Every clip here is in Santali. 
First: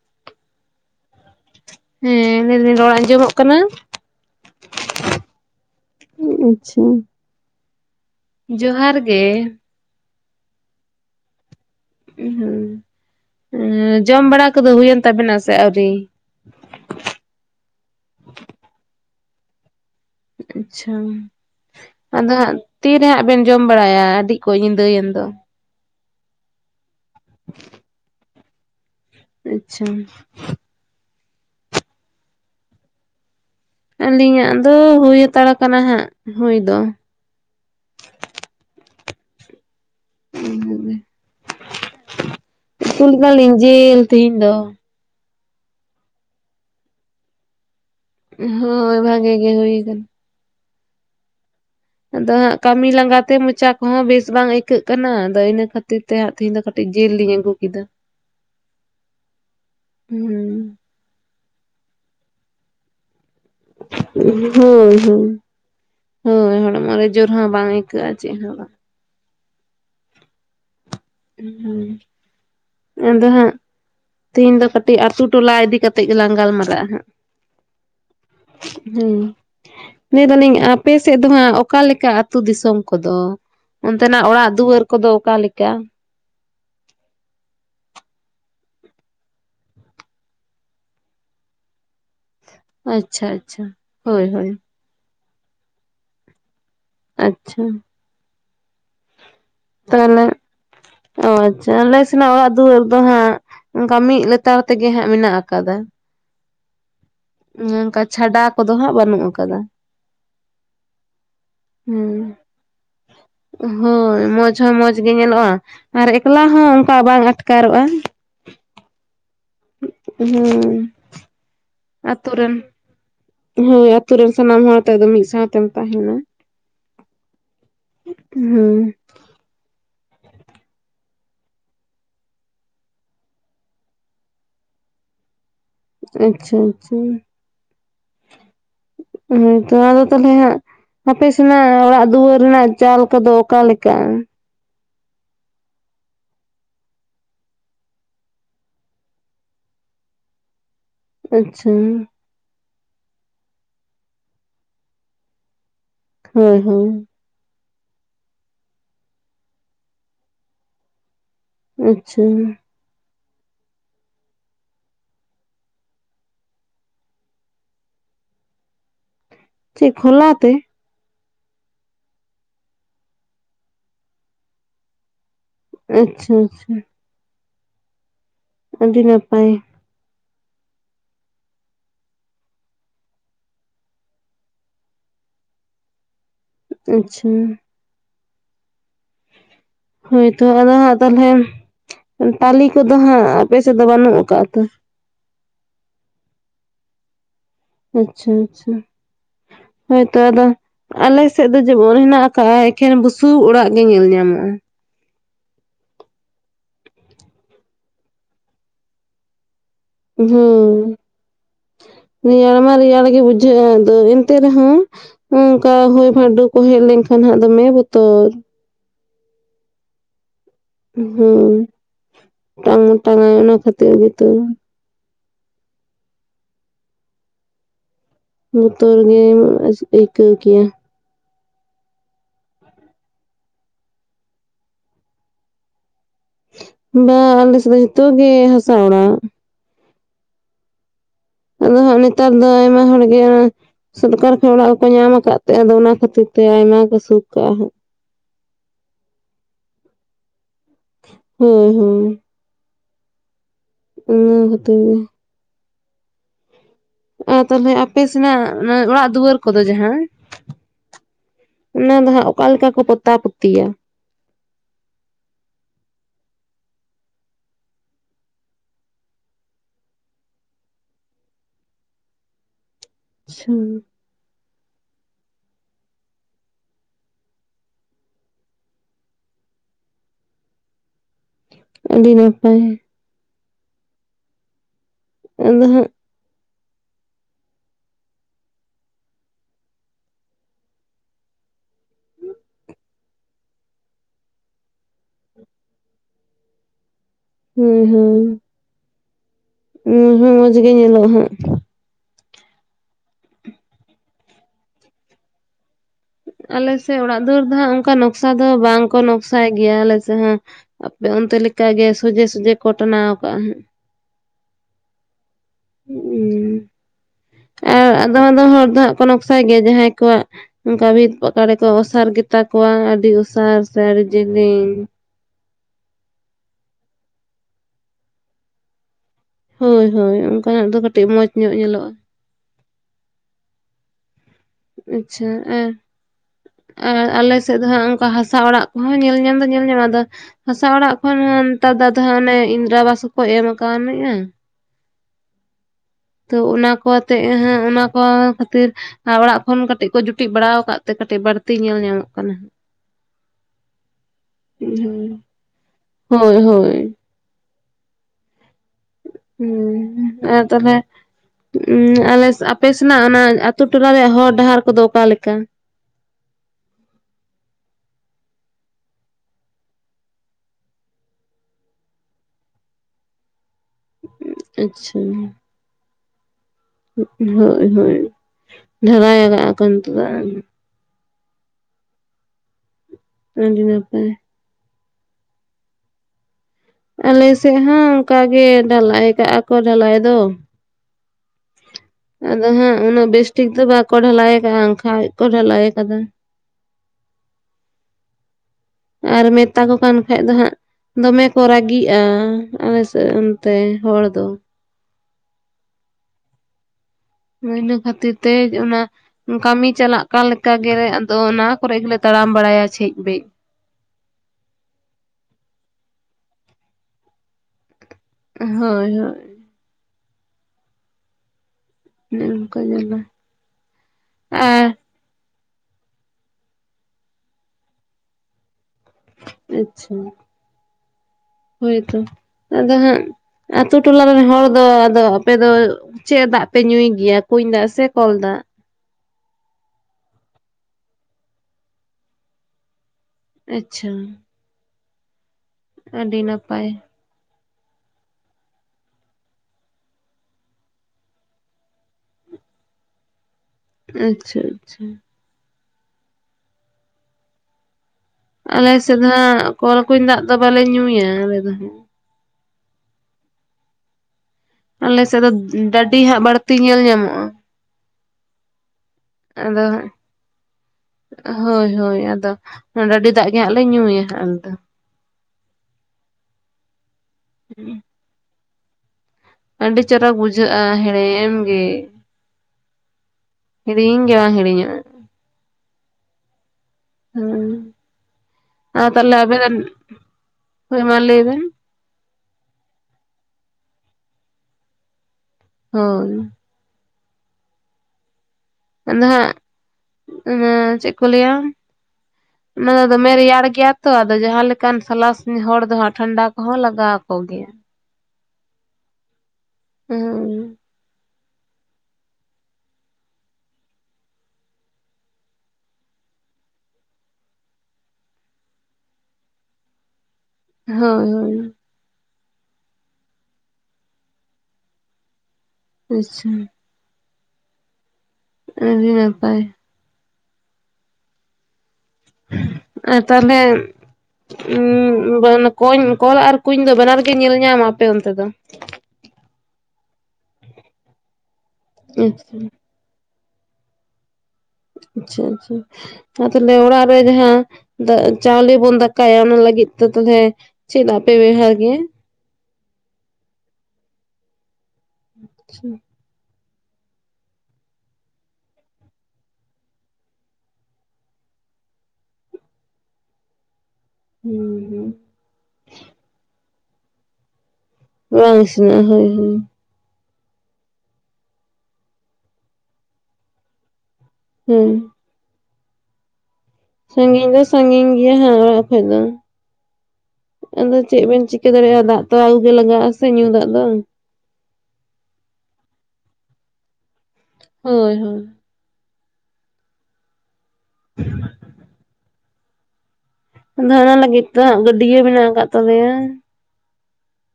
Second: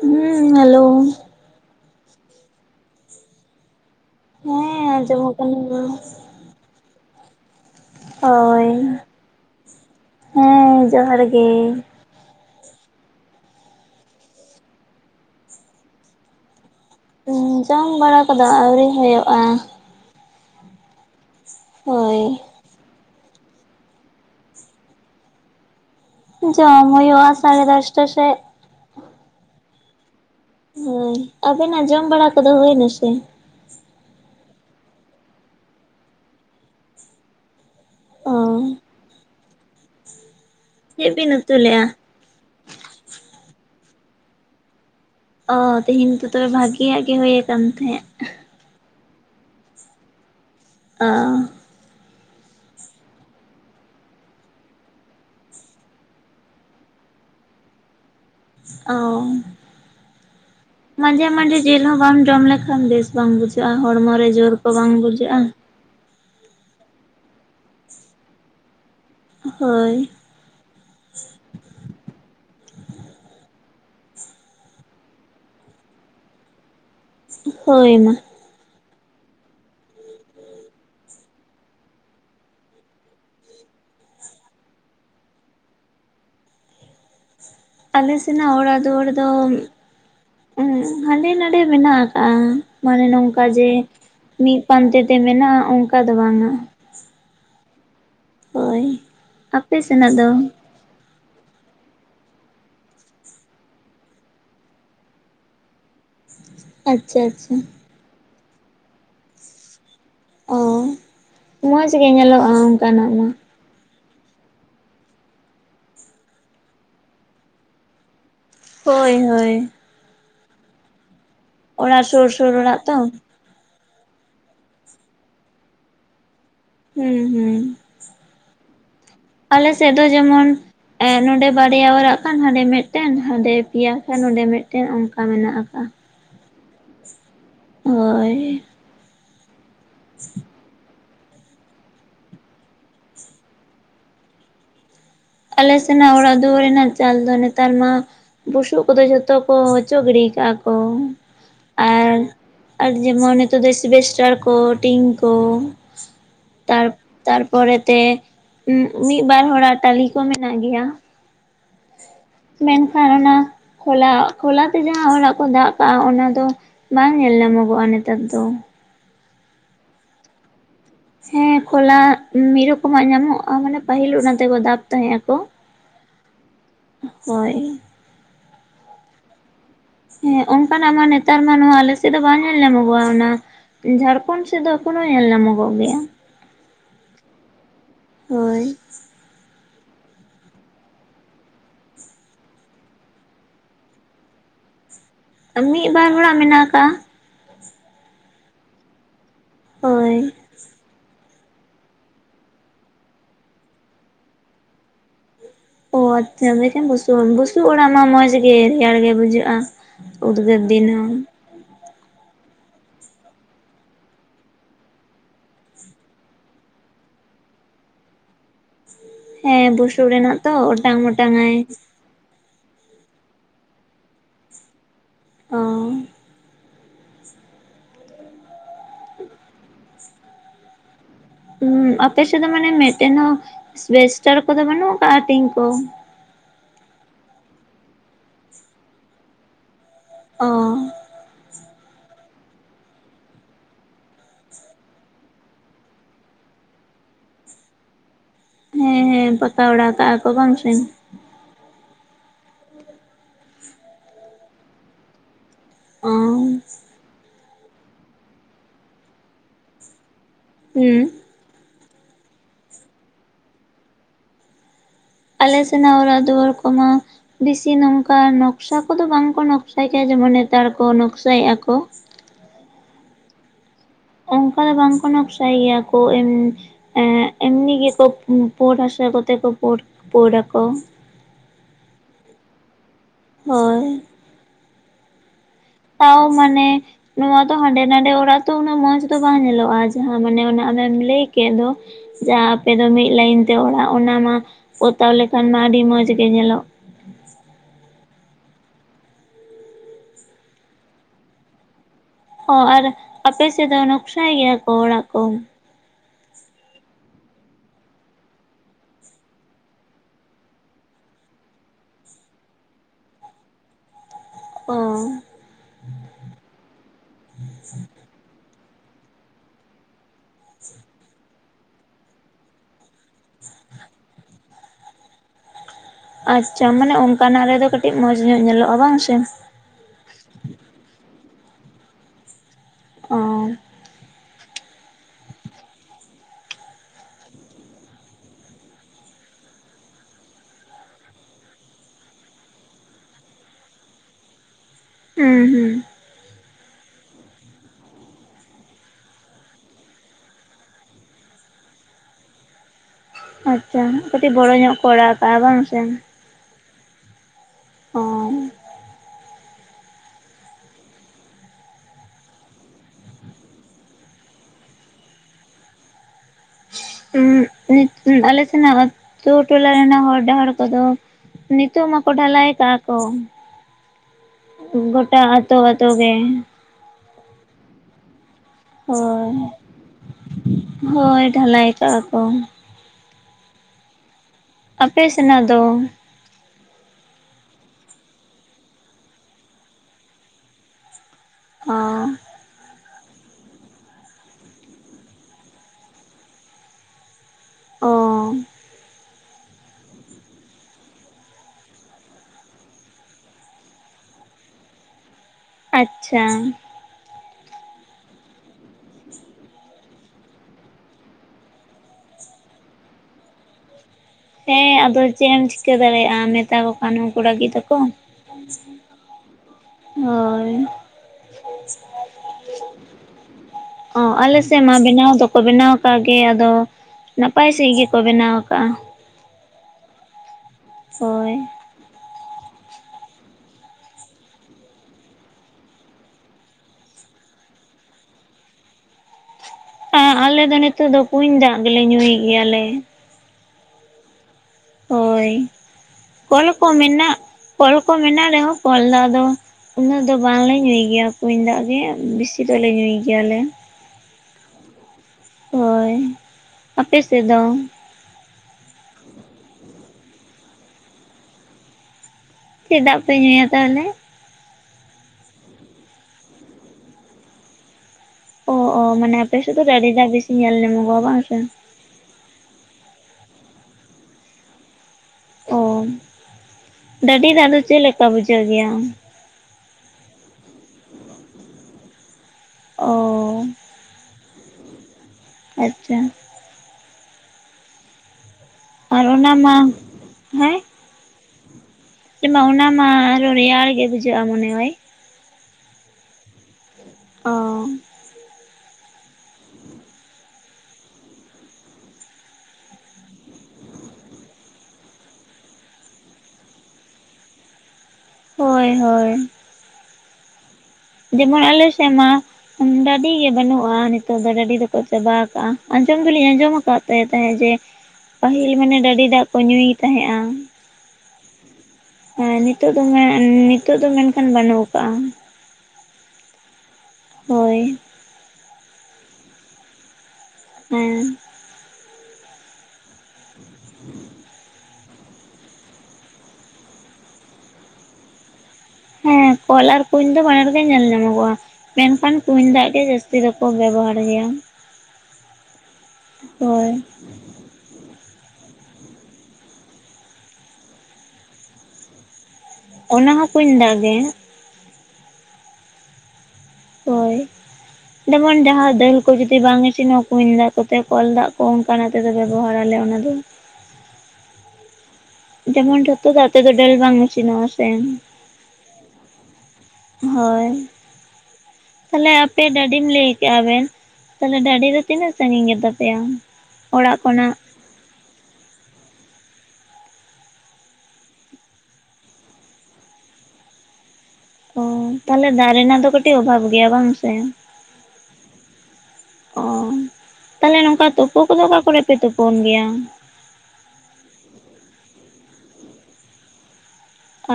ᱦᱩᱸ ᱦᱮᱞᱳ᱾ ᱦᱮᱸ ᱢᱮᱱᱫᱤᱧ ᱨᱚᱲ ᱟᱸᱡᱚᱢᱚᱜ ᱠᱟᱱᱟ? ᱦᱮᱸ ᱟᱸᱡᱚᱢᱚᱜ ᱠᱟᱱᱟ ᱜᱮᱭᱟ᱾ ᱩᱜ ᱟᱪᱪᱷᱟ᱾ ᱡᱚᱦᱟᱨ ᱦᱳᱭ ᱜᱮ ᱦᱮᱸ ᱡᱚᱦᱟᱨ ᱜᱮ᱾ ᱦᱩᱸ ᱡᱚᱢ ᱵᱟᱲᱟ ᱠᱚᱫᱚ ᱦᱩᱭᱮᱱ ᱛᱟᱵᱮᱱᱟ ᱥᱮ ᱟᱹᱣᱨᱤ? ᱡᱚᱢ ᱵᱟᱲᱟ ᱠᱚᱫᱚ ᱟᱹᱣᱨᱤ ᱦᱩᱭᱩᱜᱼᱟ᱾ ᱟᱪᱪᱷᱟ ᱦᱳᱭ ᱟᱫᱚ ᱦᱟᱸᱜ ᱛᱤᱨᱮ ᱦᱟᱸᱜ ᱵᱮᱱ ᱡᱚᱢ ᱵᱟᱲᱟᱭᱟ ᱟᱹᱰᱤ ᱚᱠᱚᱡ ᱧᱤᱫᱟᱹᱭᱮᱱ ᱫᱚ? ᱡᱚᱢ ᱦᱩᱭᱩᱜᱼᱟ ᱥᱟᱲᱮ ᱫᱚᱥᱴᱟ ᱥᱮᱜ᱾ ᱟᱪᱪᱷᱟ᱾ ᱦᱳᱭ ᱟᱵᱮᱱᱟᱜ ᱡᱚᱢ ᱵᱟᱲᱟ ᱠᱚᱫᱚ ᱦᱩᱭᱱᱟᱥᱮ? ᱟᱹᱞᱤᱧᱟᱜ ᱫᱚ ᱦᱩᱭ ᱦᱟᱛᱟᱲᱟ ᱠᱟᱱᱟ ᱦᱟᱸᱜ ᱦᱩᱭ ᱫᱚ᱾ ᱚ ᱦᱩᱸᱜ᱾ ᱪᱮᱫ ᱵᱤᱱ ᱩᱛᱩ ᱞᱮᱜᱼᱟ? ᱩᱛᱩ ᱞᱮᱜᱼᱟ ᱞᱤᱧ ᱡᱮᱞ ᱛᱮᱦᱮᱧ ᱫᱚ ᱾ ᱚ ᱛᱮᱦᱤᱧ ᱫᱚ ᱛᱚᱵᱮ ᱵᱷᱟᱜᱮᱭᱟᱜ ᱜᱮ ᱦᱩᱭ ᱟᱠᱟᱱ ᱛᱟᱦᱮᱸᱫ? ᱦᱳᱭ, ᱵᱷᱟᱜᱮ ᱜᱮ ᱦᱩᱭ ᱟᱠᱟᱱᱟ ᱾ ᱚᱻ ᱟᱫᱚ ᱦᱟᱸᱜ ᱠᱟᱹᱢᱤ ᱞᱟᱸᱜᱟᱛᱮ ᱢᱚᱪᱟ ᱠᱚᱦᱚᱸ ᱵᱮᱥ ᱵᱟᱝ ᱟᱹᱭᱠᱟᱹᱜ ᱠᱟᱱᱟ, ᱟᱫᱚ ᱤᱱᱟᱹ ᱠᱷᱟᱹᱛᱤᱨ ᱛᱮ ᱦᱟᱸᱜ ᱛᱮᱦᱮᱧ ᱫᱚ ᱠᱟᱹᱴᱤᱡ ᱡᱤᱞ ᱞᱤᱧ ᱟᱹᱜᱩ ᱠᱮᱫᱟ ᱾ ᱚ, ᱢᱟᱡᱷᱮ ᱢᱟᱡᱷᱮ ᱡᱤᱞ ᱦᱚᱸ ᱵᱟᱢ ᱡᱚᱢ ᱞᱮᱠᱷᱟᱱ ᱵᱮᱥ ᱵᱟᱝ ᱵᱩᱡᱷᱟᱹᱜᱼᱟ, ᱦᱚᱲᱢᱚᱮ ᱦᱳᱭ ᱡᱳᱨ ᱠᱚ ᱵᱟᱝ ᱦᱳᱭ ᱵᱩᱡᱷᱟᱹᱜᱼᱟ ᱾ ᱦᱳᱭ, ᱦᱚᱲᱢᱚ ᱨᱮ ᱡᱳᱨ ᱦᱚᱸ ᱵᱟᱝ ᱟᱹᱭᱠᱟᱹᱜᱼᱟ ᱪᱮᱫ ᱦᱚᱸ ᱵᱟᱝ ᱾ ᱦᱳᱭ ᱾ ᱦᱻᱦᱩᱸ᱾ ᱟᱫᱚ ᱦᱟᱸᱜ ᱛᱮᱦᱮᱧ ᱫᱚ ᱠᱟᱹᱴᱤᱡ ᱟᱛᱩ ᱴᱚᱞᱟ ᱤᱫᱤ ᱠᱟᱛᱮ ᱜᱮᱞᱟᱝ ᱜᱟᱞᱢᱟᱨᱟᱜᱼᱟ ᱦᱟᱸᱜ ᱾ ᱦᱳᱭ ᱢᱟ ᱾ ᱦᱩᱸ ᱾ ᱞᱟᱹᱭ ᱫᱟᱹᱞᱤᱧ ᱟᱯᱮ ᱥᱮᱫ ᱫᱚ ᱦᱟᱸᱜ ᱚᱠᱟ ᱞᱮᱠᱟ ᱟᱹᱛᱳ ᱫᱤᱥᱚᱢ ᱠᱚᱫᱚ? ᱚᱱᱛᱮ ᱱᱟᱜ ᱚᱲᱟᱜ ᱫᱩᱣᱟᱹᱨ ᱠᱚᱫᱚ ᱚᱠᱟ ᱞᱮᱠᱟ? ᱟᱞᱮ ᱥᱮᱱᱟᱜ ᱚᱲᱟᱜ ᱫᱩᱣᱟᱹᱨ ᱫᱚ, ᱩᱸ ᱦᱟᱸᱰᱮ ᱱᱟᱰᱮ ᱢᱮᱱᱟᱜ ᱟ ᱢᱟᱱᱮ ᱟᱪᱪᱷᱟ ᱱᱚᱝᱠᱟ ᱟᱪᱪᱷᱟ ᱡᱮ, ᱦᱳᱭ ᱦᱳᱭ ᱢᱤᱫ ᱯᱟᱱᱛᱮ ᱛᱮ ᱢᱮᱱᱟᱜᱼᱟ ᱚᱱᱠᱟ ᱫᱚ ᱵᱟᱝ ᱟ ᱾ ᱟᱪᱪᱷᱟ ᱾ ᱦᱳᱭ, ᱟᱯᱮ ᱥᱮᱱᱟᱜ ᱛᱟᱦᱚᱞᱮ ᱫᱚ? ᱚ ᱟᱪᱪᱷᱟ, ᱟᱞᱮ ᱥᱮᱱᱟᱜ ᱚᱲᱟᱜ ᱫᱩᱣᱟᱹᱨ ᱫᱚ ᱦᱟᱸᱜ ᱚᱱᱠᱟ ᱢᱤᱫ ᱞᱮᱛᱟᱲ ᱛᱮᱜᱮ ᱦᱟᱸᱜ ᱢᱮᱱᱟᱜ ᱠᱟᱫᱟ ᱾ ᱟᱪᱪᱷᱟ ᱟᱪᱪᱷᱟ ᱾ ᱚᱱ ᱚᱱᱠᱟ ᱪᱷᱟᱰᱟ ᱠᱚᱫᱚ ᱦᱟᱸᱜ ᱵᱟᱹᱱᱩᱜ ᱠᱟᱫᱟ ᱾ ᱚ, ᱢᱚᱡᱽ ᱜᱮ ᱦᱮᱸ ᱧᱮᱞᱚᱜᱼᱟ ᱚᱱᱠᱟᱱᱟᱜ ᱢᱟ ᱾ ᱦᱳᱭ, ᱢᱚᱡᱽ ᱦᱚᱸ ᱢᱚᱸᱡᱽ ᱜᱮ ᱧᱮᱞᱚᱜᱼᱟ, ᱟᱨ ᱮᱠᱞᱟ ᱦᱚᱸ ᱚᱱᱠᱟ ᱵᱟᱝ ᱟᱴᱠᱟᱨᱚᱜᱼᱟ ᱾ ᱦᱳᱭ ᱦᱳᱭ ᱾ ᱦᱩᱸ ᱾ ᱚᱲᱟᱜ ᱥᱳᱨ ᱥᱳᱨ ᱚᱲᱟᱜ ᱛᱚ ᱾ ᱦᱳᱭ, ᱟᱛᱳ ᱨᱮᱱ ᱥᱟᱱᱟᱢ ᱦᱚᱲ ᱛᱮᱫᱚ ᱢᱤᱫ ᱥᱟᱶᱛᱮᱢ ᱛᱟᱦᱮᱱᱟ ᱾ ᱦᱩᱸ ᱦᱩᱸ ᱾ ᱦᱩᱸ ᱾ ᱟᱞᱮ ᱥᱮᱫ ᱫᱚ ᱡᱮᱢᱚᱱ ᱮᱸ ᱱᱚᱸᱰᱮ ᱵᱟᱨᱭᱟ ᱚᱲᱟᱜ ᱠᱷᱟᱱ ᱦᱟᱸᱰᱮ ᱢᱤᱫᱴᱮᱱ ᱦᱟᱸᱰᱮ ᱯᱮᱭᱟ ᱠᱷᱟᱱ ᱱᱚᱰᱮ ᱢᱤᱫᱴᱮᱱ ᱚᱱᱠᱟ ᱢᱮᱱᱟᱜ ᱟᱠᱟᱜᱼᱟ ᱾ ᱟᱪᱪᱷᱟ ᱟᱪᱪᱷᱟ ᱾ ᱦᱳᱭ ᱾ ᱦᱳᱭᱛᱚ ᱟᱫᱚ ᱛᱟᱦᱚᱞᱮ ᱦᱟᱸᱜ ᱟᱯᱮ ᱥᱮᱱᱟᱜ ᱚᱲᱟᱜ ᱫᱩᱣᱟᱹᱨ ᱨᱮᱱᱟᱜ ᱪᱟᱞ ᱠᱚᱫᱚ ᱚᱠᱟ ᱞᱮᱠᱟ? ᱟᱞᱮ ᱥᱮᱱᱟᱜ ᱚᱲᱟᱜ ᱫᱩᱣᱟᱹᱨ ᱨᱮᱱᱟᱜ ᱪᱟᱞ ᱫᱚ ᱱᱮᱛᱟᱨ ᱢᱟ ᱵᱩᱥᱩᱵ ᱠᱚᱫᱚ ᱡᱷᱚᱛᱚ ᱠᱚ ᱚᱪᱚ ᱜᱤᱰᱤ ᱠᱟᱜᱼᱟ ᱠᱚ ᱟᱪᱪᱷᱟ ᱟᱨ ᱟᱨ ᱡᱮᱢᱚᱱ ᱱᱤᱛᱚᱜ ᱫᱚ ᱮᱥᱵᱮᱥᱴᱟᱨ ᱠᱚ, ᱴᱤᱝ ᱠᱚ᱾ ᱦᱳᱭ ᱛᱟᱨ ᱦᱳᱭ ᱾ ᱛᱟᱨᱯᱚᱨᱮ ᱛᱮ, ᱩᱸ ᱢᱤᱫ ᱵᱟᱨ ᱦᱚᱲᱟᱜ ᱴᱟᱞᱤ ᱠᱚ ᱢᱮᱱᱟᱜ ᱜᱮᱭᱟ ᱾ ᱟᱪᱪᱷᱟ ᱾ ᱢᱮᱱᱠᱷᱟᱱ ᱚᱱᱟ, ᱠᱷᱚᱞᱟ ᱠᱷᱚᱞᱟᱛᱮ ᱡᱟᱦᱟᱸ ᱚᱲᱟᱜ ᱠᱚ ᱫᱟᱵ ᱠᱟᱜᱼᱟ ᱚᱱᱟ ᱫᱚ ᱵᱟᱝ ᱧᱮᱞ ᱧᱟᱢᱚᱜᱚᱜᱼᱟ ᱱᱮᱛᱟᱨ ᱫᱚ ᱾ ᱪᱮᱜ ᱠᱷᱳᱞᱟ ᱛᱮ? ᱦᱮᱸ, ᱠᱷᱚᱞᱟ ᱢᱤᱫ ᱨᱚᱠᱚᱢᱟᱜ ᱧᱟᱢᱚᱜᱼᱟ, ᱢᱟᱱᱮ ᱯᱟᱹᱦᱤᱞ ᱚᱱᱟ ᱛᱮᱠᱚ ᱫᱟᱵ ᱛᱟᱦᱮᱸᱜ ᱟᱠᱚ ᱾ ᱟᱪᱪᱷᱟ ᱟᱪᱪᱷᱟ ᱾ ᱦᱳᱭ ᱟᱹᱰᱤ ᱱᱟᱯᱟᱭ ᱦᱮᱸ ᱚᱱᱠᱟᱱᱟᱜ ᱢᱟ ᱱᱮᱛᱟᱨ ᱢᱟ ᱱᱚᱣᱟ ᱟᱞᱮ ᱥᱮᱫ ᱫᱚ ᱵᱟᱝ ᱧᱮᱞ ᱧᱟᱢᱚᱜᱚᱜᱼᱟ ᱚᱱᱟ ᱡᱷᱟᱲᱠᱷᱚᱱᱰ ᱥᱮᱫ ᱫᱚ ᱮᱠᱷᱚᱱᱚ ᱧᱮᱞ ᱧᱟᱢᱚᱜᱚᱜ ᱜᱮᱭᱟ᱾ ᱟᱪᱪᱷᱟ᱾ ᱦᱳᱭ᱾ ᱦᱳᱭᱛᱚ ᱟᱫᱚ ᱦᱟᱸᱜ ᱛᱟᱞᱦᱮ, ᱴᱟᱞᱤ ᱠᱚᱫᱚ ᱦᱟᱸᱜ ᱟᱯᱮ ᱥᱮᱫ ᱫᱚ ᱵᱟᱹᱱᱩᱜ ᱟᱠᱟᱫᱟ ᱛᱚ᱾ ᱢᱤᱫ ᱵᱟᱨ ᱦᱚᱲᱟᱜ ᱢᱮᱱᱟᱜ ᱟᱠᱟᱜᱼᱟ᱾ ᱟᱪᱪᱷᱟ ᱟᱪᱪᱷᱟ, ᱦᱳᱭ ᱦᱳᱭᱛᱚ ᱟᱫᱚ ᱟᱞᱮ ᱥᱮᱫ ᱫᱚ ᱡᱮᱢᱚᱱ ᱦᱮᱱᱟᱜ ᱟᱠᱟᱟᱜᱼᱟ, ᱮᱠᱷᱮᱱ ᱵᱩᱥᱩᱵ ᱚᱲᱟᱜ ᱜᱮ ᱧᱮᱞ ᱧᱟᱢᱚᱜᱼᱟ᱾ ᱚ ᱟᱪᱪᱷᱟ ᱢᱮᱱᱠᱷᱟᱱ ᱵᱩᱥᱩᱵ ᱵᱩᱥᱩᱵ ᱚᱲᱟᱜ ᱢᱟ ᱢᱚᱸᱡᱽ ᱜᱮ ᱨᱮᱭᱟᱲ ᱜᱮ ᱵᱩᱡᱷᱟᱹᱜᱼᱟ᱾ ᱩᱫᱽᱜᱟᱹᱨ ᱦᱮᱸ ᱫᱤᱱ ᱦᱚᱸ ᱨᱮᱭᱟᱲ ᱢᱟ ᱨᱮᱭᱟᱲ ᱜᱮ ᱵᱩᱡᱷᱟᱹᱜᱼᱟ ᱟᱫᱚ ᱮᱱᱛᱮ ᱨᱮᱦᱚᱸ ᱚᱝᱠᱟ ᱦᱚᱭ ᱵᱷᱟᱨᱰᱩ ᱠᱚ ᱦᱮᱡ ᱞᱮᱱᱠᱷᱟᱱ ᱦᱟᱸᱜ ᱫᱚᱢᱮ ᱵᱚᱛᱚᱨ᱾ ᱦᱮᱸ ᱵᱩᱥᱩᱵ ᱨᱮᱱᱟᱜ ᱛᱚ ᱚᱴᱟᱝ ᱢᱚᱴᱟᱝ ᱦᱩᱸ ᱟᱭ ᱚᱴᱟᱝ ᱚᱴᱟᱝ ᱟᱭ ᱚᱱᱟ ᱠᱷᱟᱹᱛᱤᱨ ᱜᱮᱛᱚ ᱦᱚᱸᱻ ᱵᱚᱛᱚᱨ ᱜᱮᱢ ᱟᱹᱭᱠᱟᱹᱣ ᱠᱮᱭᱟ ᱟᱯᱮ ᱥᱮᱫ ᱫᱚ ᱢᱟᱱᱮ ᱢᱤᱫᱴᱮᱱ ᱦᱚᱸ ᱤᱥᱵᱮᱥᱴᱟᱨ ᱠᱚᱫᱚ ᱵᱟᱹᱱᱩᱜ ᱟᱠᱟᱜᱼᱟ ᱴᱤᱱ ᱠᱚᱼᱼ ᱵᱟᱝ ᱟᱞᱮᱥᱮᱫ ᱫᱚ ᱡᱷᱚᱛᱚ ᱜᱮ ᱦᱟᱥᱟ ᱚᱲᱟᱜ ᱚᱻ ᱟᱫᱚ ᱦᱟᱸᱜ ᱱᱮᱛᱟᱨ ᱫᱚ ᱟᱭᱢᱟ ᱦᱚᱲᱜᱮ ᱥᱚᱨᱠᱟᱨ ᱠᱷᱚᱡ ᱚᱲᱟᱜ ᱠᱚᱠᱚ ᱧᱟᱢ ᱟᱠᱟᱫ ᱛᱮ ᱟᱫᱚ ᱚᱱᱟ ᱠᱷᱟᱹᱛᱤᱨ ᱛᱮ ᱟᱭᱢᱟ ᱠᱚ ᱥᱩᱠ ᱟᱠᱟᱜᱼᱟ ᱦᱟᱸᱜ᱾ ᱦᱮᱸ ᱦᱮᱸ ᱯᱟᱠᱟ ᱚᱲᱟᱜ ᱟᱠᱟᱫ ᱟᱠᱚ ᱵᱟᱝ ᱥᱮ ᱦᱚᱭ ᱦᱩᱸ ᱚᱱᱟ ᱦᱟᱹᱛᱤᱧ ᱢᱮ ᱟᱸᱩᱹᱥ ᱟᱨ ᱛᱟᱦᱞᱮ ᱟᱯᱮ ᱥᱮᱱᱟᱜ ᱚᱲᱟᱜ ᱫᱩᱣᱟᱹᱨ ᱠᱚᱫᱚ ᱡᱟᱦᱟᱸ ᱦᱩᱸ ᱚᱱᱟ ᱫᱚ ᱦᱟᱸᱜ ᱚᱠᱟ ᱞᱮᱠᱟ ᱠᱚ ᱯᱚᱛᱟ ᱯᱚᱛᱤᱭᱟ ᱟᱞᱮ ᱥᱮᱱᱟᱜ ᱚᱲᱟᱜ ᱫᱩᱣᱟᱹᱨ ᱠᱚᱢᱟ ᱵᱮᱥᱤ ᱱᱚᱝᱠᱟ ᱱᱚᱠᱥᱟ ᱠᱚᱫᱚ ᱵᱟᱝᱠᱚ ᱱᱚᱠᱥᱟᱭ ᱜᱮᱭᱟ ᱡᱮᱢᱚᱱ ᱱᱮᱛᱟᱨ ᱠᱚ ᱱᱚᱠᱥᱟᱭᱮᱫᱼᱟ ᱠᱚ ᱟᱪᱪᱷᱟ ᱚᱱᱠᱟ ᱫᱚ ᱵᱟᱝᱠᱚ ᱱᱚᱠᱥᱟᱭ ᱜᱮᱭᱟ ᱠᱚ ᱮᱢ- [inaudible] ᱮᱸᱻ ᱮᱢᱱᱤ ᱜᱮᱠᱚ ᱯᱩᱸᱰ ᱦᱟᱥᱟ ᱠᱚᱛᱮ ᱠᱚ ᱯᱳᱸᱰ ᱯᱳᱰ ᱟᱠᱚ᱾ ᱟᱹᱰᱤ ᱱᱟᱯᱟᱭ ᱦᱳᱭ ᱟᱫᱚ ᱦᱟᱸᱜ ᱛᱟᱣ ᱢᱟᱱᱮ ᱱᱚᱣᱟ ᱫᱚ ᱦᱟᱸᱰᱮ ᱱᱟᱰᱮ ᱚᱲᱟᱜ ᱛᱚ ᱩᱱᱟᱹᱜ ᱢᱚᱸᱡᱽ ᱫᱚ ᱵᱟᱝ ᱧᱮᱞᱚᱜᱼᱟ ᱡᱟᱦᱟᱸ ᱢᱟᱱᱮ ᱚᱱᱮ ᱟᱢᱮᱢ ᱞᱟᱹᱭ ᱠᱮᱫ ᱫᱚ ᱡᱟᱦᱟᱸ ᱟᱯᱮ ᱫᱚ ᱢᱤᱫ ᱞᱟᱭᱤᱱ ᱛᱮ ᱚᱲᱟᱜ ᱚᱱᱟ ᱢᱟ ᱯᱚᱛᱟᱣ ᱞᱮᱠᱷᱟᱱ ᱢᱟ ᱟᱹᱰᱤ ᱢᱚᱡᱽ ᱜᱮ ᱧᱮᱞᱚᱜ᱾ ᱦᱮᱸ ᱦᱚᱭ ᱦᱚᱸ ᱢᱚᱸᱡᱽ ᱜᱮ ᱧᱮᱞᱚᱜᱼᱟ ᱦᱟᱸᱜ ᱾ ᱚ ᱟᱨ ᱟᱯᱮ ᱥᱮᱫ ᱫᱚ ᱱᱚᱠᱥᱟᱭ ᱜᱮᱭᱟ ᱠᱚ ᱚᱲᱟᱜ ᱠᱚ? ᱟᱞᱮᱥᱮᱫ ᱚᱲᱟᱜ ᱫᱩᱣᱟᱹᱨ ᱫᱚ ᱦᱟᱸᱜ ᱚᱱᱠᱟ ᱱᱚᱠᱥᱟ ᱫᱚ ᱵᱟᱝ ᱠᱚ ᱱᱚᱠᱥᱟᱭ ᱜᱮᱭᱟ ᱟᱞᱮᱥᱮᱜ ᱦᱚᱸ, ᱟᱯᱮ ᱚᱱᱛᱮ ᱞᱮᱠᱟᱜᱮ ᱥᱚᱡᱷᱮ ᱥᱚᱡᱷᱮ ᱠᱚ ᱴᱟᱱᱟᱣ ᱠᱟᱜᱼᱟ ᱦᱟᱸᱜ᱾ ᱚᱻ ᱦᱩᱸᱻᱟᱨ ᱟᱫᱚᱢ ᱟᱫᱚᱢ ᱦᱚᱲ ᱫᱚ ᱦᱟᱸᱜ ᱠᱚ ᱱᱚᱠᱥᱟᱭ ᱜᱮᱭᱟ ᱡᱟᱦᱟᱸᱭ ᱠᱚᱣᱟᱜ ᱚᱱᱠᱟ ᱵᱷᱤᱛ ᱚᱠᱟᱨᱮᱠᱚ [unintelligible] ᱚᱥᱟᱨ ᱜᱮ ᱛᱟᱠᱚᱣᱟ ᱟᱹᱰᱤ ᱚᱥᱟᱨ ᱥᱮ ᱟᱹᱰᱤ ᱡᱮᱞᱮᱧ ᱟᱪᱪᱷᱟ ᱢᱟᱱᱮ ᱚᱱᱠᱟᱱᱟᱜ ᱨᱮᱫᱚ ᱠᱟᱹᱴᱤᱡ ᱢᱚᱸᱡᱽ ᱧᱚᱜ ᱧᱮᱞᱚᱜᱼᱟ ᱵᱟᱝ ᱥᱮ ᱦᱳᱭ ᱦᱳᱭ ᱚᱱᱠᱟᱱᱟᱜ ᱫᱚ ᱠᱟᱹᱴᱤᱡ ᱢᱚᱡᱽ ᱧᱚᱜ ᱧᱮᱞᱚᱜᱼᱟ᱾ ᱚᱸ ᱟᱪᱪᱷᱟ ᱟᱨ ᱟᱨ ᱟᱞᱮ ᱥᱮᱫ ᱫᱚ ᱦᱟᱸᱜ ᱚᱱᱠᱟ ᱦᱟᱥᱟ ᱚᱲᱟᱜ ᱠᱚᱦᱚᱸ ᱧᱮᱞ ᱧᱟᱢ ᱫᱚ ᱧᱮᱞ ᱧᱟᱢᱚᱼᱟ ᱟᱫᱚ ᱦᱟᱥᱟ ᱚᱲᱟᱜ ᱠᱷᱚᱱ ᱦᱚᱸ ᱱᱮᱛᱟᱨ ᱫᱚ ᱟᱫᱚ ᱦᱟᱜ ᱚᱱᱮ ᱤᱱᱫᱨᱟ ᱵᱟᱥ ᱦᱚᱸᱠᱚ ᱮᱢ ᱟᱠᱣᱟᱱᱮᱜᱼᱟ ᱦᱩᱸ ᱦᱩᱸ ᱛᱚ ᱚᱱᱟ ᱠᱚ ᱟᱛᱮᱜ ᱦᱟᱜ ᱚᱱᱟ ᱠᱚ ᱠᱷᱟᱹᱛᱤᱨ ᱟᱸᱼ ᱚᱲᱟᱜ ᱠᱷᱚᱱ ᱠᱟᱹᱴᱤᱡ ᱠᱚ ᱡᱩᱴᱤᱜ ᱵᱟᱲᱟ ᱠᱟᱜ ᱛᱮ ᱠᱟᱹᱴᱤᱡ ᱵᱟᱹᱲᱛᱤ ᱧᱮᱞ ᱧᱟᱢᱚᱜ ᱠᱟᱱᱟ ᱾ ᱟᱪᱪᱷᱟ ᱠᱟᱹᱴᱤᱡ ᱵᱚᱲᱚ ᱧᱚᱜ ᱠᱚ ᱟᱲᱟᱜ ᱟᱠᱟᱫᱼᱟ ᱵᱟᱝ ᱥᱮ ᱾ ᱦᱳᱭ ᱦᱳᱭ ᱚᱻ ᱦᱩᱸ ᱟᱨ ᱛᱟᱦᱚᱞᱮᱼᱼ ᱩᱸᱻ ᱟᱞᱮ ᱟᱯᱮ ᱥᱮᱱᱟᱜ ᱚᱱᱟ ᱟᱹᱛᱩ ᱴᱚᱞᱟ ᱨᱮᱭᱟᱜ ᱦᱚᱨ ᱰᱟᱦᱟᱨ ᱠᱚᱫᱚ ᱚᱠᱟ ᱞᱮᱠᱟ? [unintelligible] ᱦᱮᱸ ᱟᱞᱮ ᱥᱮᱱᱟᱜ ᱟᱹᱛᱩ ᱴᱚᱞᱟ ᱨᱮᱱᱟᱜ ᱦᱚᱨ ᱰᱟᱦᱟᱨ ᱠᱚᱫᱚ, ᱱᱤᱛᱛᱩᱜ ᱢᱟᱠᱚ ᱴᱷᱟᱞᱟᱭ ᱟᱠᱟᱫᱼᱟ ᱟᱠᱚ ᱾ ᱟᱪᱪᱷᱟ ᱜᱳᱴᱟ ᱟᱛᱳ ᱚᱛᱳ ᱜᱮ ᱾ ᱦᱳᱭ ᱦᱳᱭ ᱦᱳᱭ ᱰᱟᱜᱟᱭᱟᱜᱟᱜ ᱠᱟᱜ ᱱᱤᱛᱚᱜ ᱫᱚ ᱦᱳᱭ ᱰᱷᱟᱞᱟᱭ ᱠᱟᱜᱼᱟ ᱠᱚ ᱾ ᱟᱹᱰᱤ ᱱᱟᱯᱟᱭ ᱟᱯᱮ ᱥᱮᱱᱟᱜ ᱫᱚ? ᱟᱞᱮ ᱥᱮᱫ ᱦᱚᱸ ᱚᱱᱠᱟ ᱜᱮ ᱰᱷᱟᱞᱟᱭ ᱠᱟᱜᱼᱟ ᱠᱚ ᱰᱷᱟᱞᱟᱭ ᱫᱚ ᱾ ᱚ ᱾ ᱟᱫᱚ ᱦᱟᱸᱜ ᱩᱱᱟᱹᱜ ᱵᱮᱥᱴᱷᱤᱠ ᱫᱚ ᱵᱟᱠᱚ ᱰᱷᱟᱞᱟᱭ ᱟᱠᱟᱫᱟᱼᱟ ᱟᱠᱷᱟᱡ ᱠᱚ ᱰᱷᱟᱞᱟᱭ ᱟᱠᱟᱫᱟ [inaudible] ᱚ ᱾ ᱟᱨ ᱢᱮᱛᱟ ᱠᱚ ᱠᱟᱱ ᱠᱷᱟᱡ ᱫᱚ ᱦᱟᱸᱜ ᱫᱚᱢᱮ ᱠᱚ ᱨᱟᱹᱜᱤᱜᱼᱟ, ᱟᱞᱮ ᱥᱮᱫ ᱚᱱᱛᱮ ᱦᱚᱲ ᱫᱚ ᱾ ᱟᱪᱪᱷᱟ ᱾ ᱤᱱᱟᱹ ᱠᱷᱟᱹᱛᱤᱨ ᱛᱮ ᱚᱱᱟ ᱠᱟᱹᱢᱤ ᱪᱟᱞᱟᱜ ᱠᱟᱱ ᱞᱮᱠᱟ ᱜᱮᱞᱮ ᱟᱫᱚ ᱚᱱᱟ ᱠᱚᱨᱮ ᱜᱮᱞᱮ ᱛᱟᱲᱟᱢ ᱵᱟᱲᱟᱭᱟ ᱪᱷᱮᱡ ᱵᱮᱡ ᱾ ᱦᱮᱸ ᱟᱫᱚ ᱪᱮᱫ ᱮᱢ ᱪᱤᱠᱟᱹ ᱫᱟᱲᱮᱭᱟᱜᱼᱟ ᱢᱮᱛᱟ ᱠᱚ ᱠᱷᱟᱱ ᱩᱱᱠᱩ ᱨᱟᱹᱜᱤ ᱫᱚ ᱠᱚ ᱾ ᱦᱳᱭ ᱦᱳᱭ ᱾ ᱦᱳᱭ ᱚᱱᱮ ᱚᱱᱠᱟ ᱡᱟᱞᱟ ᱾ ᱚ ᱟᱞᱮ ᱥᱮᱫ ᱟᱨ ᱢᱟ ᱵᱮᱱᱟᱣ ᱫᱚ ᱠᱚ ᱵᱮᱱᱟᱣ ᱠᱟᱜ ᱜᱮ, ᱟᱫᱚ ᱱᱟᱯᱟᱭ ᱥᱟᱦᱤᱡ ᱜᱮᱠᱚ ᱵᱮᱱᱟᱣ ᱟᱠᱟᱜᱼᱟ ᱾ ᱟᱪᱪᱷᱟ ᱾ ᱦᱚᱭ ᱾ ᱦᱳᱭᱛᱚ, ᱟᱫᱚ ᱦᱟᱸᱜ ᱟᱛᱳ ᱴᱚᱞᱟ ᱨᱮᱱ ᱦᱚᱲ ᱫᱚ ᱟᱫᱚ ᱟᱯᱮ ᱫᱚ ᱪᱮᱫ ᱫᱟᱜ ᱯᱮ ᱧᱩᱭ ᱜᱮᱭᱟ ᱠᱩᱧ ᱫᱟᱜ ᱥᱮ, ᱠᱚᱞ ᱫᱟᱜ? ᱦᱮᱸ ᱟᱞᱮ ᱫᱚ ᱱᱤᱛᱚᱜ ᱫᱚ ᱠᱩᱧ ᱫᱟᱜ ᱜᱮᱞᱮ ᱧᱩᱭ ᱜᱮᱭᱟᱞᱮ ᱾ ᱟᱪᱪᱷᱟ ᱾ ᱦᱳᱭ, ᱠᱚᱞ ᱠᱚ ᱱᱟᱯᱟᱭ ᱢᱮᱱᱟᱜ ᱠᱚᱞ ᱠᱚ ᱢᱮᱱᱟᱜ ᱨᱮᱦᱚᱸ ᱠᱚᱞ ᱫᱚ ᱟᱫᱚ ᱩᱱᱟᱹᱜ ᱫᱚ ᱵᱟᱝᱞᱮ ᱧᱩᱭ ᱜᱮᱭᱟ ᱠᱩᱧ ᱫᱟᱜ ᱜᱮ ᱵᱤᱥᱤ ᱫᱚᱞᱮ ᱧᱩᱭ ᱜᱮᱭᱟᱞᱮ ᱾ ᱟᱪᱪᱷᱟ ᱟᱪᱪᱷᱟ ᱾ ᱦᱳᱭ, ᱟᱯᱮ ᱥᱮᱫ ᱫᱚ? ᱟᱞᱮᱥᱮᱫ ᱫᱚ ᱦᱟᱸᱜ ᱠᱚᱞ ᱠᱩᱧ ᱫᱟᱜ ᱫᱚ ᱵᱟᱞᱮ ᱧᱩᱭᱟ ᱟᱞᱮ ᱫᱚ ᱦᱟᱸᱜ ᱾ ᱪᱮᱫ ᱫᱟᱜ ᱯᱮ ᱧᱩᱭᱟ ᱛᱟᱦᱚᱞᱮ? ᱟᱞᱮᱥᱮᱫ ᱫᱚ ᱰᱟᱹᱰᱤ ᱦᱟᱸᱜ ᱵᱟᱹᱲᱛᱤ ᱧᱮᱞ ᱧᱟᱢᱚᱜᱼᱟ ᱾ ᱚ ᱚ ᱢᱟᱱᱮ ᱟᱯᱮ ᱥᱮᱫ ᱫᱚ ᱟᱫᱚ ᱰᱟᱹᱰᱤ ᱫᱟᱜ ᱵᱮᱥᱤ ᱧᱮᱞ ᱧᱟᱢᱚᱜᱚᱜᱼᱟ ᱵᱟᱝ ᱥᱮ? ᱦᱳᱭ ᱦᱳᱭ, ᱟᱫᱚ ᱰᱟᱹᱰᱤ ᱫᱟᱜ ᱜᱮ ᱦᱟᱸᱜ ᱞᱮ ᱧᱩᱭᱟ ᱟᱫᱚ ᱚ, ᱰᱟᱹᱰᱤ ᱫᱟᱜ ᱫᱚ ᱪᱮᱫ ᱞᱮᱠᱟ ᱵᱩᱡᱷᱟᱹᱜ ᱜᱮᱭᱟ? ᱟᱹᱰᱤ ᱪᱚᱨᱚᱠ ᱵᱩᱡᱷᱟᱹᱜᱼᱟ ᱦᱮᱲᱮᱢ ᱜᱮ ᱾ ᱚ ᱾ ᱦᱤᱲᱤᱧ ᱜᱮ ᱵᱟᱝ ᱦᱤᱲᱤᱧ ᱧᱚᱜ-ᱟ ᱾ ᱟᱪᱪᱷᱟ ᱾ ᱦᱩᱸ, ᱟ ᱟᱨ ᱛᱟᱦᱞᱮ ᱚᱱᱟ ᱢᱟ ᱟᱵᱮᱱ, ᱦᱮᱸ ᱦᱳᱭ ᱢᱟ ᱞᱟᱹᱭ ᱵᱮᱱ ᱾ [unintelligible] ᱚᱱᱟ ᱢᱟ ᱟᱨᱚ ᱨᱮᱭᱟᱲ ᱜᱮ ᱵᱩᱡᱷᱟᱹᱜᱼᱟ ᱢᱚᱱᱮ ᱦᱚᱭ? ᱦᱳᱭ ᱾ ᱚ ᱾ ᱟᱫᱚ ᱦᱟᱸᱜ ᱚᱱᱮ ᱪᱮᱫ ᱠᱚ ᱞᱟᱹᱭᱟ ᱚᱱᱟ ᱫᱚᱢᱮ ᱨᱮᱭᱟᱲ ᱜᱮᱭᱟ ᱛᱚ, ᱟᱫᱚ ᱡᱟᱦᱟᱸ ᱞᱮᱠᱟᱱ ᱥᱟᱞᱟᱥ ᱦᱚᱲ ᱫᱚ ᱦᱟᱸᱜ ᱴᱷᱟᱱᱰᱟ ᱠᱚᱦᱚᱸ ᱞᱟᱜᱟᱣ ᱟᱠᱚ ᱜᱮᱭᱟ ᱾ ᱦᱳᱭ ᱦᱳᱭ ᱾ ᱦᱩᱸ ᱾ ᱡᱮᱢᱚᱱ ᱟᱞᱮ ᱥᱮᱜ ᱢᱟ ᱰᱟᱹᱰᱤ ᱜᱮ ᱵᱟᱹᱱᱩᱜᱼᱟ ᱱᱤᱛᱚᱜ ᱫᱚ ᱰᱟᱹᱰᱤ ᱫᱚᱠᱚ ᱪᱟᱵᱟ ᱠᱟᱜᱼᱟ, ᱟᱸᱡᱚᱢ ᱫᱚᱞᱤᱧ ᱟᱸᱡᱚᱢ ᱟᱠᱟᱫ ᱛᱟᱦᱮᱸ ᱛᱟᱦᱮᱸᱜ ᱡᱮ ᱯᱟᱹᱦᱤᱞ ᱢᱟᱱᱮ ᱰᱟᱹᱰᱤ ᱫᱟᱜ ᱠᱚ ᱧᱩᱭᱮ ᱛᱟᱦᱮᱸᱜᱼᱟ ᱾ ᱦᱳᱭ ᱦᱳᱭ ᱾ ᱦᱮᱸ ᱱᱤᱛᱚᱜ ᱫᱚ ᱱᱤᱛᱚᱜ ᱫᱚ ᱢᱮᱱ ᱠᱷᱟᱱ ᱵᱟᱹᱱᱩᱜ ᱠᱟᱜ -ᱟ ᱾ ᱟᱪᱪᱷᱟ᱾ ᱦᱳᱭ᱾ ᱟᱹᱰᱤ ᱱᱟᱯᱟᱭ ᱦᱮᱸ ᱟᱨ ᱛᱟᱦᱚᱞᱮ [unintelligible] ᱠᱚᱧ ᱠᱚᱞ ᱟᱨ ᱠᱩᱧ ᱫᱚ ᱵᱟᱱᱟᱨ ᱜᱮ ᱧᱮᱞ ᱧᱟᱢᱟ ᱟᱯᱮ ᱚᱱᱛᱮ ᱫᱚ᱾ ᱦᱮᱸ ᱠᱚᱞ ᱟᱨ ᱠᱩᱧ ᱫᱚ ᱵᱟᱱᱟᱨ ᱜᱮ ᱧᱮᱞ ᱧᱟᱢᱚᱜᱚᱜᱼᱟ᱾ ᱢᱮᱱᱠᱷᱟᱱ ᱟᱪᱪᱷᱟ ᱠᱩᱧ ᱫᱟᱜ ᱜᱮ ᱡᱟᱹᱥ ᱛᱤ ᱫᱚᱠᱚ ᱵᱮᱵᱚᱦᱟᱨ ᱜᱮᱭᱟ᱾ ᱟᱪᱪᱷᱟ ᱟᱪᱪᱷᱟ ᱟᱨ ᱛᱟᱦᱚᱞᱮ ᱦᱳᱭ ᱚᱲᱟᱜ ᱨᱮ ᱡᱟᱦᱟᱸ ᱪᱟᱣᱞᱮ ᱵᱚᱱ ᱫᱟᱠᱟᱭᱟ, ᱚᱱᱟ ᱞᱟᱹᱜᱤᱫ ᱛᱮ ᱛᱟᱦᱚᱞᱮ ᱪᱮ ᱫᱟᱜ ᱯᱮ ᱵᱮᱣᱦᱟᱨ ᱜᱮᱭᱟ? ᱚᱱᱟ ᱦᱚᱸ ᱠᱩᱧ ᱫᱟᱜ ᱜᱮ᱾ ᱟᱪᱪᱷᱟ᱾ ᱦᱳᱭ᱾ ᱡᱮᱢᱚᱱ ᱡᱟᱦᱟᱸ ᱫᱟᱹᱞ ᱠᱚ ᱡᱩᱫᱤ ᱵᱟᱝ ᱤᱥᱤᱱᱚᱜ ᱠᱩᱧ ᱫᱟᱜ ᱠᱚᱛᱮ ᱠᱚᱞ ᱫᱟᱜ ᱠᱚ ᱚᱱᱠᱟᱱᱟᱜ [unintelligible] ᱵᱮᱵᱚᱦᱟᱨ ᱟᱞᱮ ᱚᱱᱟ ᱫᱚ᱾ ᱦᱩᱸ ᱦᱩᱸ ᱡᱮᱢᱚᱱ ᱡᱷᱚᱛᱚ ᱫᱟᱜ ᱛᱮᱫᱚ ᱫᱟᱹᱞ ᱵᱟᱝ ᱤᱥᱤᱱᱚᱜ-ᱟ ᱥᱮ? ᱵᱟᱝ ᱩᱥᱤᱱᱚᱜᱼᱟ ᱦᱳᱭ ᱦᱳᱭ ᱾ ᱦᱳᱭ ᱛᱟᱦᱚᱞᱮ ᱟᱯᱮ ᱰᱟᱹᱰᱤᱢ ᱞᱟᱹᱭ ᱠᱮᱭᱟ ᱵᱮᱱ ᱛᱟᱦᱚᱞᱮ ᱰᱟᱹᱰᱤ ᱦᱮᱸ ᱫᱚ ᱛᱤᱱᱟᱹᱜ ᱥᱟᱺᱜᱤᱧ ᱜᱮᱛᱟ ᱯᱮᱭᱟ? ᱥᱟᱺᱜᱤᱧ ᱫᱚ ᱥᱟᱺᱜᱤᱧ ᱜᱮᱭᱟ ᱦᱟᱸᱜ ᱚᱲᱟᱜ ᱠᱷᱚᱡ ᱫᱚ ᱾ ᱟᱫᱚ ᱪᱮᱫ ᱵᱮᱱ ᱪᱤᱠᱟᱹ ᱫᱟᱲᱮᱭᱟᱜᱼᱟ, ᱫᱟᱜ ᱛᱚ ᱟᱹᱜᱩ ᱜᱮ ᱞᱟᱜᱟᱜᱼᱟ ᱥᱮ ᱧᱩ ᱫᱟᱜ ᱫᱚ᱾ ᱚ ᱛᱟᱦᱚᱞᱮ ᱫᱟᱜ ᱨᱮᱱᱟᱜ ᱫᱚ ᱠᱟᱹᱴᱤᱡ ᱚᱵᱷᱟᱵ ᱜᱮᱭᱟ ᱵᱟᱝ ᱥᱮ? ᱦᱳᱭ ᱦᱳᱭ᱾ ᱚ ᱛᱟᱦᱚᱞᱮ ᱱᱚᱝᱠᱟ ᱛᱳᱯᱳ ᱠᱚᱫᱚ ᱚᱠᱟ ᱠᱚᱨᱮ ᱯᱮ ᱛᱩᱯᱳᱱ ᱜᱮᱭᱟ? ᱟᱫᱚ ᱚᱱᱟ ᱞᱟᱹᱜᱤᱫ ᱛᱚ ᱦᱟᱸᱜ ᱜᱟᱹᱰᱭᱟᱹ ᱢᱮᱱᱟᱜ ᱠᱟᱜ ᱛᱟᱞᱮᱭᱟ᱾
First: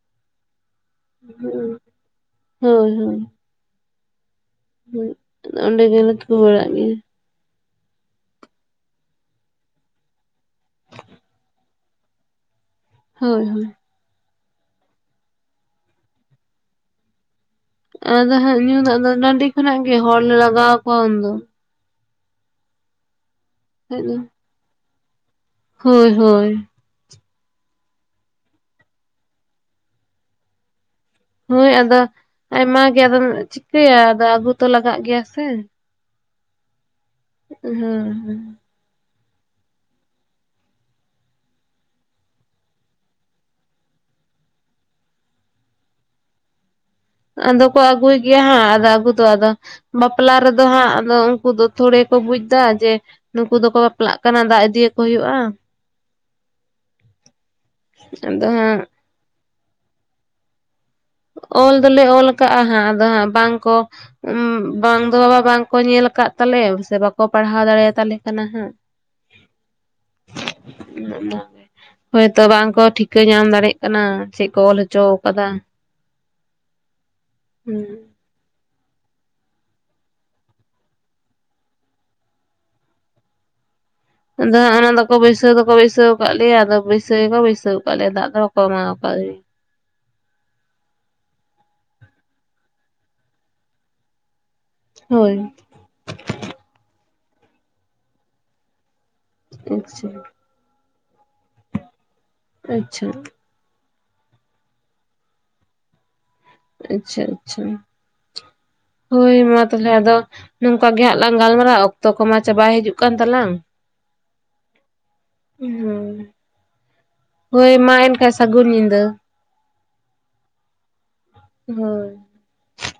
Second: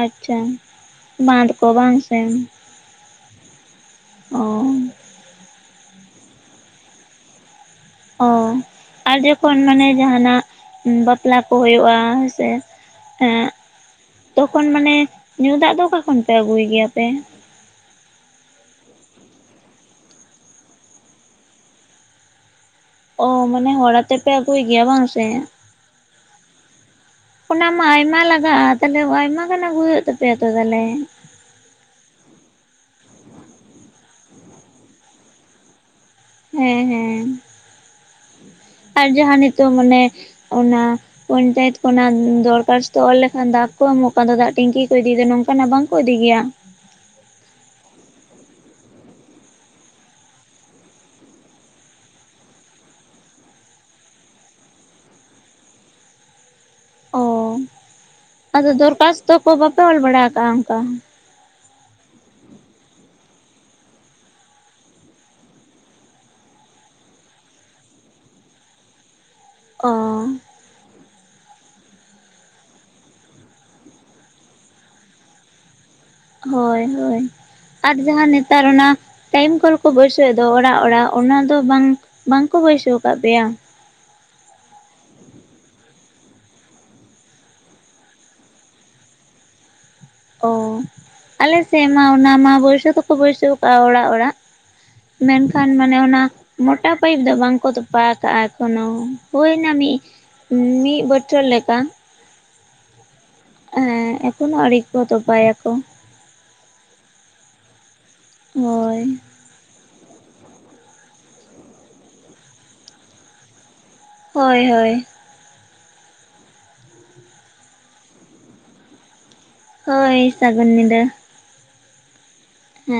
ᱟᱪᱪᱷᱟ ᱵᱟᱸᱫᱽ ᱠᱚ ᱵᱟᱝ ᱥᱮ? ᱦᱳᱭ ᱦᱳᱭ᱾ ᱚ ᱦᱳᱭ ᱚᱸᱰᱮ ᱜᱮᱞᱮ ᱛᱩᱯᱩ ᱵᱟᱲᱟᱜ ᱜᱮᱭᱟ᱾ ᱚ ᱟᱨ ᱡᱚᱠᱷᱚᱱ ᱢᱟᱱᱮ ᱡᱟᱦᱟᱱᱟᱜ ᱵᱟᱯᱞᱟ ᱠᱚ ᱦᱩᱭᱩᱜᱼᱟ᱾ ᱦᱳᱭ ᱥᱮ ᱦᱳᱭ ᱮᱸᱜ ᱦᱳᱭ᱾ ᱛᱚᱠᱷᱚᱱ ᱢᱟᱱᱮ ᱧᱩ ᱫᱟᱜ ᱫᱚ ᱚᱠᱟ ᱠᱷᱚᱱ ᱯᱮ ᱟᱹᱜᱩᱭ ᱜᱮᱭᱟ ᱯᱮ? ᱟᱫᱚ ᱦᱟᱸᱜ ᱧᱩ ᱫᱟᱜ ᱫᱚ ᱴᱟᱰᱤ ᱠᱷᱚᱱᱟᱜ ᱜᱮ, ᱦᱚᱲ ᱞᱮ ᱞᱟᱜᱟᱣ ᱠᱚᱣᱟ ᱩᱱᱫᱚ᱾ ᱚ ᱢᱟᱱᱮ ᱦᱚᱲ ᱠᱷᱟᱡ ᱫᱚ᱾ ᱟᱛᱮᱯᱮ ᱟᱹᱜᱩᱭ ᱜᱮᱭᱟ ᱵᱟᱝ ᱥᱮ? ᱦᱳᱭ ᱦᱳᱭ᱾ ᱚᱱᱟ ᱢᱟ ᱟᱭᱢᱟ ᱞᱟᱜᱟᱜᱼᱟ, ᱛᱟᱦᱚᱞᱮ ᱟᱭᱢᱟ ᱜᱟᱱ ᱟᱹᱜᱩᱭ ᱦᱩᱭᱩᱜ ᱛᱟᱯᱮᱭᱟ ᱛᱚ ᱛᱟᱦᱚᱞᱮ ᱦᱳᱭ ᱟᱫᱚ ᱟᱭᱢᱟ ᱜᱮ ᱟᱫᱚᱢ ᱪᱤᱠᱟᱹᱭᱟ, ᱟᱫᱚ ᱟᱹᱜᱩ ᱛᱚ ᱞᱟᱜᱟᱜ ᱜᱮᱭᱟ ᱥᱮ? ᱦᱮᱸ ᱦᱮᱸ ᱾ ᱦᱩᱸ ᱟᱨ ᱡᱟᱦᱟᱸ ᱱᱤᱛᱚᱜ ᱢᱟᱱᱮ ᱚᱱᱟ ᱯᱚᱧᱪᱟᱭᱮᱛ ᱠᱷᱚᱱᱟᱜ ᱫᱚᱨᱠᱷᱟᱥᱛᱚ ᱚᱞ ᱞᱮᱠᱷᱟᱱ ᱫᱟᱜ ᱠᱚ ᱮᱢᱚᱜ ᱠᱷᱟᱱ ᱫᱚ, ᱫᱟᱜ ᱴᱮᱝᱠᱤ ᱠᱚ ᱤᱫᱤᱭ ᱫᱟ ᱱᱚᱝᱠᱟᱱᱟᱜ ᱵᱟᱝᱠᱚ ᱤᱫᱤᱭ ᱜᱮᱭᱟ? ᱟᱫᱚ ᱠᱚ ᱟᱹᱜᱩᱭ ᱜᱮᱭᱟ ᱦᱟᱸᱜ ᱟᱫᱚ ᱟᱹᱜᱩ ᱫᱚ ᱟᱫᱚ ᱵᱟᱯᱞᱟ ᱨᱮᱫᱚ ᱦᱟᱸᱜ ᱟᱫᱚ ᱩᱱᱠᱩ ᱫᱚ ᱛᱷᱚᱲᱮ ᱠᱚ ᱵᱩᱡ ᱫᱟ ᱡᱮ ᱱᱩᱠᱩ ᱫᱚᱠᱚ ᱵᱟᱯᱞᱟᱜ ᱠᱟᱱᱟ ᱫᱟᱜ ᱤᱫᱤᱭᱟᱠᱚ ᱦᱩᱭᱩᱜᱼᱟ᱾ ᱚ ᱟᱫᱚ ᱫᱚᱨᱠᱟᱷᱟᱥᱛᱚ ᱠᱚ ᱵᱟᱯᱮ ᱚᱞ ᱵᱟᱲᱟ ᱠᱟᱜᱼᱟ ᱚᱱᱠᱟ ᱚᱞ ᱫᱚᱞᱮ ᱚᱞ ᱠᱟᱜᱼᱟ ᱦᱟᱸᱜ ᱟᱫᱚ ᱦᱟᱸᱜ ᱵᱟᱝ ᱠᱚ ᱩᱸ ᱵᱟᱝ ᱫᱚ ᱵᱟᱵᱟ ᱵᱟᱝ ᱠᱚ ᱧᱮᱞ ᱟᱠᱟᱫ ᱛᱟᱞᱮ ᱥᱮ ᱵᱟᱠᱚ ᱯᱟᱲᱦᱟᱣ ᱫᱟᱲᱮ ᱟᱛᱟᱞᱮ ᱠᱟᱱᱟ ᱦᱟᱸᱜ [inaudible] ᱚ [unintelligible] ᱦᱳᱭᱛᱚ ᱵᱟᱝᱠᱚ ᱴᱷᱤᱠᱟᱹ ᱧᱟᱢ ᱫᱟᱲᱮᱭᱟᱜ ᱠᱟᱱᱟ ᱪᱮᱜ ᱠᱚ ᱚᱞ ᱦᱚᱪᱚ ᱠᱟᱫᱟ᱾ ᱦᱳᱭ ᱦᱳᱭ ᱟᱨ ᱦᱩᱸ ᱡᱟᱦᱟᱸ ᱱᱮᱛᱟᱨ ᱚᱱᱟ ᱴᱟᱭᱤᱢ ᱠᱚᱞ ᱠᱚ ᱵᱟᱹᱭᱥᱟᱹᱣ ᱫᱚ ᱚᱲᱟᱜ ᱚᱲᱟᱜ ᱚᱱᱟ ᱫᱚ ᱵᱟᱝ ᱵᱟᱝᱠᱚ ᱵᱟᱹᱭᱥᱟᱹᱣ ᱠᱟᱜ ᱯᱮᱭᱟ? ᱟᱫᱚ ᱦᱟᱸᱜ ᱚᱱᱟ ᱫᱚᱠᱚ ᱵᱟᱹᱭᱥᱟᱹᱣ ᱫᱚᱠᱚ ᱵᱟᱹᱭᱥᱟᱹᱣ ᱠᱟᱜ ᱞᱮᱭᱟ ᱟᱫᱚ ᱵᱟᱹᱭᱥᱟᱹᱣ ᱜᱮᱠᱚ ᱵᱟᱹᱭᱥᱟᱹᱣ ᱠᱟᱜ ᱞᱮᱭᱟ ᱫᱟᱜ ᱫᱚ ᱵᱟᱠᱚ ᱮᱢᱟᱶ ᱠᱟᱜ ᱞᱮᱭᱟ᱾ ᱚ ᱟᱞᱮ ᱥᱮᱫ ᱢᱟ ᱚᱱᱟ ᱢᱟ ᱵᱟᱹᱭᱥᱟᱹ ᱛᱮᱠᱚ ᱵᱟᱹᱭᱥᱟᱹᱣ ᱟᱠᱟᱟᱜᱼᱟ ᱚᱲᱟᱜ ᱚᱲᱟᱜ᱾ ᱦᱳᱭ ᱢᱮᱱᱠᱷᱟᱱ ᱢᱟᱱᱮ ᱚᱱᱟ ᱢᱳᱴᱟ ᱯᱟᱭᱤᱯ ᱫᱚ ᱵᱟᱝᱠᱚ ᱛᱚᱯᱟ ᱠᱟᱜᱼᱟ ᱮᱠᱷᱚᱱᱚ ᱾ ᱦᱳᱭ ᱱᱟ ᱢᱤᱜ ᱟᱪᱪᱷᱟ ᱢᱤᱜ ᱵᱚᱴᱷᱚᱞ ᱞᱮᱠᱟ᱾ ᱟᱪᱪᱷᱟ ᱦᱮᱸ ᱮᱠᱷᱚᱱᱚ ᱟᱹᱲᱤ ᱠᱚ ᱛᱚᱵᱟᱭᱟᱠᱚ᱾ ᱟᱪᱪᱷᱟ ᱟᱪᱪᱷᱟ ᱦᱳᱭ ᱢᱟ ᱛᱟᱦᱚᱞᱮ ᱟᱫᱚ ᱱᱚᱝᱠᱟ ᱜᱮ ᱦᱟᱸᱜ ᱞᱟᱝ ᱜᱟᱞᱢᱟᱨᱟᱼᱟ ᱚᱠᱛᱚ ᱠᱚᱢᱟ ᱪᱟᱵᱟᱭ ᱦᱤᱡᱩᱜ ᱠᱟᱱ ᱛᱟᱞᱟᱝ᱾ ᱦᱳᱭ ᱦᱳᱭ ᱦᱩᱸ ᱦᱳᱭ ᱢᱟ ᱮᱱᱠᱷᱟᱱ ᱥᱟᱹᱜᱩᱱ ᱧᱤᱫᱟᱹ᱾ ᱦᱳᱭ ᱥᱟᱹᱜᱩᱱ ᱧᱤᱫᱟᱹ᱾ ᱦᱳᱭ